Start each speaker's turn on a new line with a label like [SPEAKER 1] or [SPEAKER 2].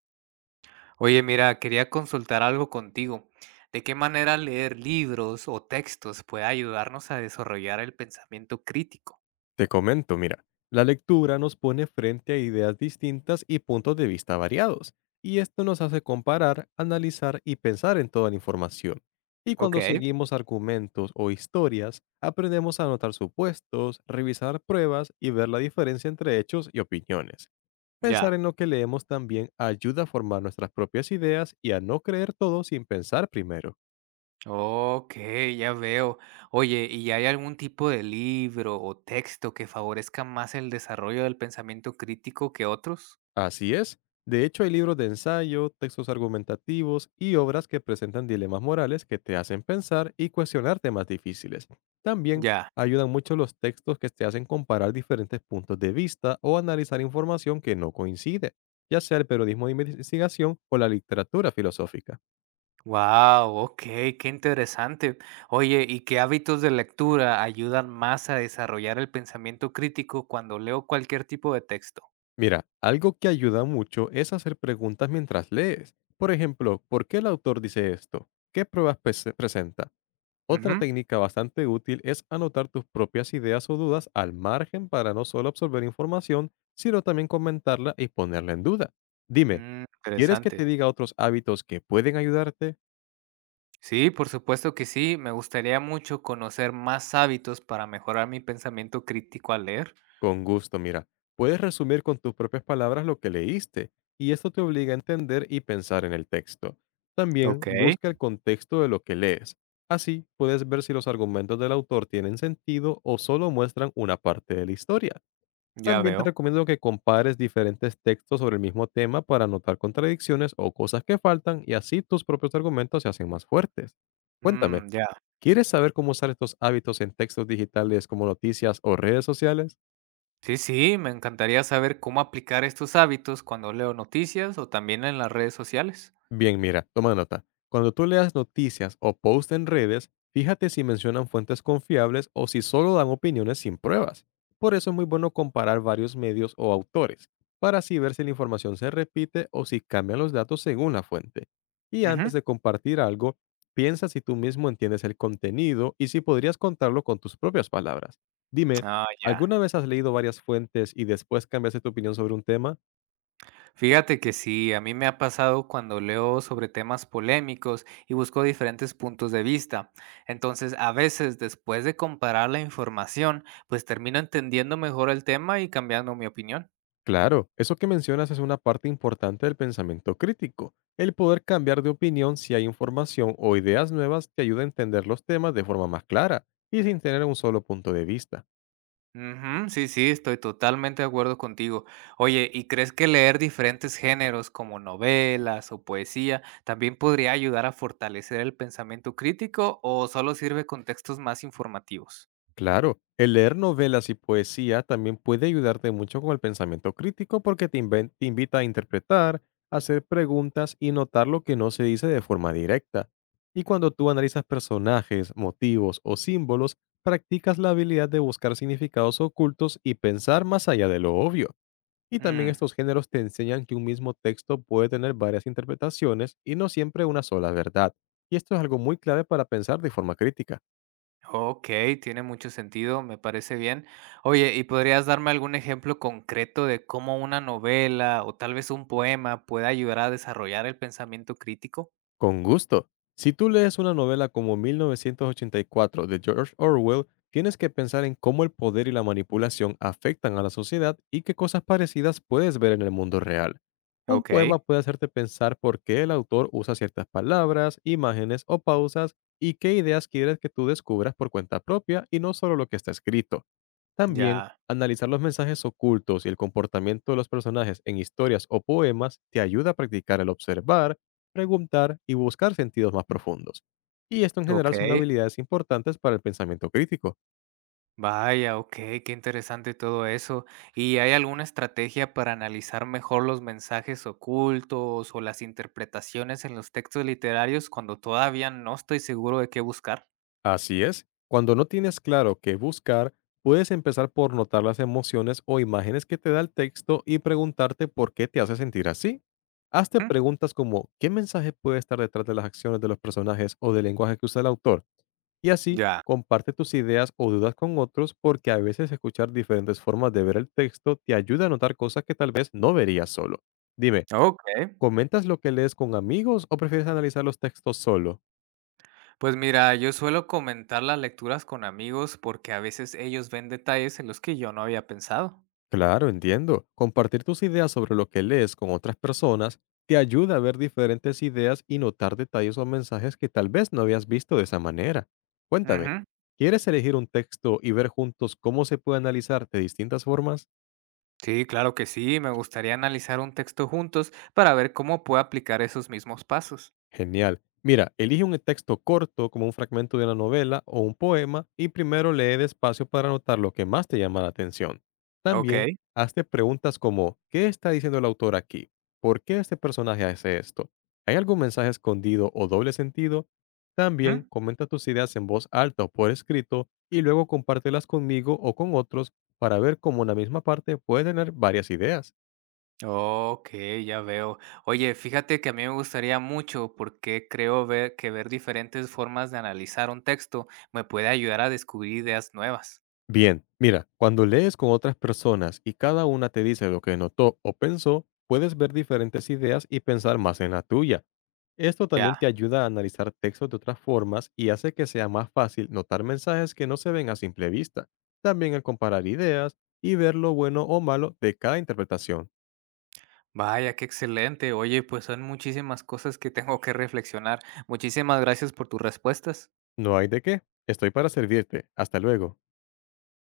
[SPEAKER 1] Oye, mira, quería consultar algo contigo. ¿De qué manera leer libros o textos puede ayudarnos a desarrollar el pensamiento crítico?
[SPEAKER 2] Te comento, mira, la lectura nos pone frente a ideas distintas y puntos de vista variados, y esto nos hace comparar, analizar y pensar en toda la información. Y
[SPEAKER 1] Ok,
[SPEAKER 2] cuando seguimos argumentos o historias, aprendemos a anotar supuestos, revisar pruebas y ver la diferencia entre hechos y opiniones. Pensar
[SPEAKER 1] ya.
[SPEAKER 2] en lo que leemos también ayuda a formar nuestras propias ideas y a no creer todo sin pensar primero.
[SPEAKER 1] Ok, ya veo. Oye, ¿y hay algún tipo de libro o texto que favorezca más el desarrollo del pensamiento crítico que otros?
[SPEAKER 2] Así es. De hecho, hay libros de ensayo, textos argumentativos y obras que presentan dilemas morales que te hacen pensar y cuestionar temas difíciles. También
[SPEAKER 1] Ya.
[SPEAKER 2] ayudan mucho los textos que te hacen comparar diferentes puntos de vista o analizar información que no coincide, ya sea el periodismo de investigación o la literatura filosófica.
[SPEAKER 1] Wow, ok, qué interesante. Oye, ¿y qué hábitos de lectura ayudan más a desarrollar el pensamiento crítico cuando leo cualquier tipo de texto?
[SPEAKER 2] Mira, algo que ayuda mucho es hacer preguntas mientras lees. Por ejemplo, ¿por qué el autor dice esto? ¿Qué pruebas presenta? Otra
[SPEAKER 1] Ujú.
[SPEAKER 2] técnica bastante útil es anotar tus propias ideas o dudas al margen para no solo absorber información, sino también comentarla y ponerla en duda. Dime,
[SPEAKER 1] Mm,
[SPEAKER 2] ¿quieres que te
[SPEAKER 1] interesante.
[SPEAKER 2] diga otros hábitos que pueden ayudarte?
[SPEAKER 1] Sí, por supuesto que sí. Me gustaría mucho conocer más hábitos para mejorar mi pensamiento crítico al leer.
[SPEAKER 2] Con gusto, mira, puedes resumir con tus propias palabras lo que leíste, y esto te obliga a entender y pensar en el texto. También
[SPEAKER 1] Ok,
[SPEAKER 2] busca el contexto de lo que lees. Así puedes ver si los argumentos del autor tienen sentido o solo muestran una parte de la historia.
[SPEAKER 1] ya
[SPEAKER 2] También te
[SPEAKER 1] veo.
[SPEAKER 2] recomiendo que compares diferentes textos sobre el mismo tema para notar contradicciones o cosas que faltan y así tus propios argumentos se hacen más fuertes. Cuéntame,
[SPEAKER 1] Mm, ya.
[SPEAKER 2] ¿quieres saber cómo usar estos hábitos en textos digitales como noticias o redes sociales?
[SPEAKER 1] Sí, sí, me encantaría saber cómo aplicar estos hábitos cuando leo noticias o también en las redes sociales.
[SPEAKER 2] Bien, mira, toma nota. Cuando tú leas noticias o posts en redes, fíjate si mencionan fuentes confiables o si solo dan opiniones sin pruebas. Por eso es muy bueno comparar varios medios o autores, para así ver si la información se repite o si cambian los datos según la fuente. Y antes
[SPEAKER 1] Ujú.
[SPEAKER 2] de compartir algo, piensa si tú mismo entiendes el contenido y si podrías contarlo con tus propias palabras. Dime,
[SPEAKER 1] Ah, ya.
[SPEAKER 2] ¿alguna vez has leído varias fuentes y después cambiaste tu opinión sobre un tema?
[SPEAKER 1] Fíjate que sí, a mí me ha pasado cuando leo sobre temas polémicos y busco diferentes puntos de vista. Entonces, a veces, después de comparar la información, pues termino entendiendo mejor el tema y cambiando mi opinión.
[SPEAKER 2] Claro, eso que mencionas es una parte importante del pensamiento crítico. El poder cambiar de opinión si hay información o ideas nuevas te ayuda a entender los temas de forma más clara y sin tener un solo punto de vista.
[SPEAKER 1] Ujú, sí, sí, estoy totalmente de acuerdo contigo. Oye, ¿y crees que leer diferentes géneros como novelas o poesía también podría ayudar a fortalecer el pensamiento crítico o solo sirve con textos más informativos?
[SPEAKER 2] Claro, el leer novelas y poesía también puede ayudarte mucho con el pensamiento crítico porque te, te invita a interpretar, hacer preguntas y notar lo que no se dice de forma directa. Y cuando tú analizas personajes, motivos o símbolos, practicas la habilidad de buscar significados ocultos y pensar más allá de lo obvio. Y también
[SPEAKER 1] Mm.
[SPEAKER 2] estos géneros te enseñan que un mismo texto puede tener varias interpretaciones y no siempre una sola verdad. Y esto es algo muy clave para pensar de forma crítica.
[SPEAKER 1] Okey, tiene mucho sentido, me parece bien. Oye, ¿y podrías darme algún ejemplo concreto de cómo una novela o tal vez un poema puede ayudar a desarrollar el pensamiento crítico?
[SPEAKER 2] Con gusto. Si tú lees una novela como 1984 de George Orwell, tienes que pensar en cómo el poder y la manipulación afectan a la sociedad y qué cosas parecidas puedes ver en el mundo real. Un
[SPEAKER 1] Okey,
[SPEAKER 2] poema puede hacerte pensar por qué el autor usa ciertas palabras, imágenes o pausas y qué ideas quieres que tú descubras por cuenta propia y no solo lo que está escrito. También,
[SPEAKER 1] ya,
[SPEAKER 2] analizar los mensajes ocultos y el comportamiento de los personajes en historias o poemas te ayuda a practicar el observar, preguntar y buscar sentidos más profundos. Y esto en general son
[SPEAKER 1] okey.
[SPEAKER 2] habilidades importantes para el pensamiento crítico.
[SPEAKER 1] Vaya, okey, qué interesante todo eso. ¿Y hay alguna estrategia para analizar mejor los mensajes ocultos o las interpretaciones en los textos literarios cuando todavía no estoy seguro de qué buscar?
[SPEAKER 2] Así es, cuando no tienes claro qué buscar, puedes empezar por notar las emociones o imágenes que te da el texto y preguntarte por qué te hace sentir así. Hazte
[SPEAKER 1] Mm,
[SPEAKER 2] preguntas como ¿qué mensaje puede estar detrás de las acciones de los personajes o del lenguaje que usa el autor? Y así,
[SPEAKER 1] ya,
[SPEAKER 2] comparte tus ideas o dudas con otros porque a veces escuchar diferentes formas de ver el texto te ayuda a notar cosas que tal vez no verías solo. Dime,
[SPEAKER 1] okey.
[SPEAKER 2] ¿comentas lo que lees con amigos o prefieres analizar los textos solo?
[SPEAKER 1] Pues mira, yo suelo comentar las lecturas con amigos porque a veces ellos ven detalles en los que yo no había pensado.
[SPEAKER 2] Claro, entiendo. Compartir tus ideas sobre lo que lees con otras personas te ayuda a ver diferentes ideas y notar detalles o mensajes que tal vez no habías visto de esa manera. Cuéntame,
[SPEAKER 1] Ujú.
[SPEAKER 2] ¿quieres elegir un texto y ver juntos cómo se puede analizar de distintas formas?
[SPEAKER 1] Sí, claro que sí, me gustaría analizar un texto juntos para ver cómo puedo aplicar esos mismos pasos.
[SPEAKER 2] Genial. Mira, elige un texto corto como un fragmento de una novela o un poema y primero lee despacio para anotar lo que más te llama la atención.
[SPEAKER 1] Ok.
[SPEAKER 2] También, hazte preguntas como ¿qué está diciendo el autor aquí? ¿Por qué este personaje hace esto? ¿Hay algún mensaje escondido o doble sentido? También
[SPEAKER 1] Ujú.
[SPEAKER 2] comenta tus ideas en voz alta o por escrito y luego compártelas conmigo o con otros para ver cómo una misma parte puede tener varias ideas.
[SPEAKER 1] Ok, ya veo. Oye, fíjate que a mí me gustaría mucho porque creo ver que ver diferentes formas de analizar un texto me puede ayudar a descubrir ideas nuevas.
[SPEAKER 2] Bien, mira, cuando lees con otras personas y cada una te dice lo que notó o pensó, puedes ver diferentes ideas y pensar más en la tuya. Esto
[SPEAKER 1] Ya.
[SPEAKER 2] también te ayuda a analizar textos de otras formas y hace que sea más fácil notar mensajes que no se ven a simple vista. También al comparar ideas y ver lo bueno o malo de cada interpretación.
[SPEAKER 1] Vaya, qué excelente. Oye, pues son muchísimas cosas que tengo que reflexionar. Muchísimas gracias por tus respuestas.
[SPEAKER 2] No hay de qué. Estoy para servirte. Hasta luego.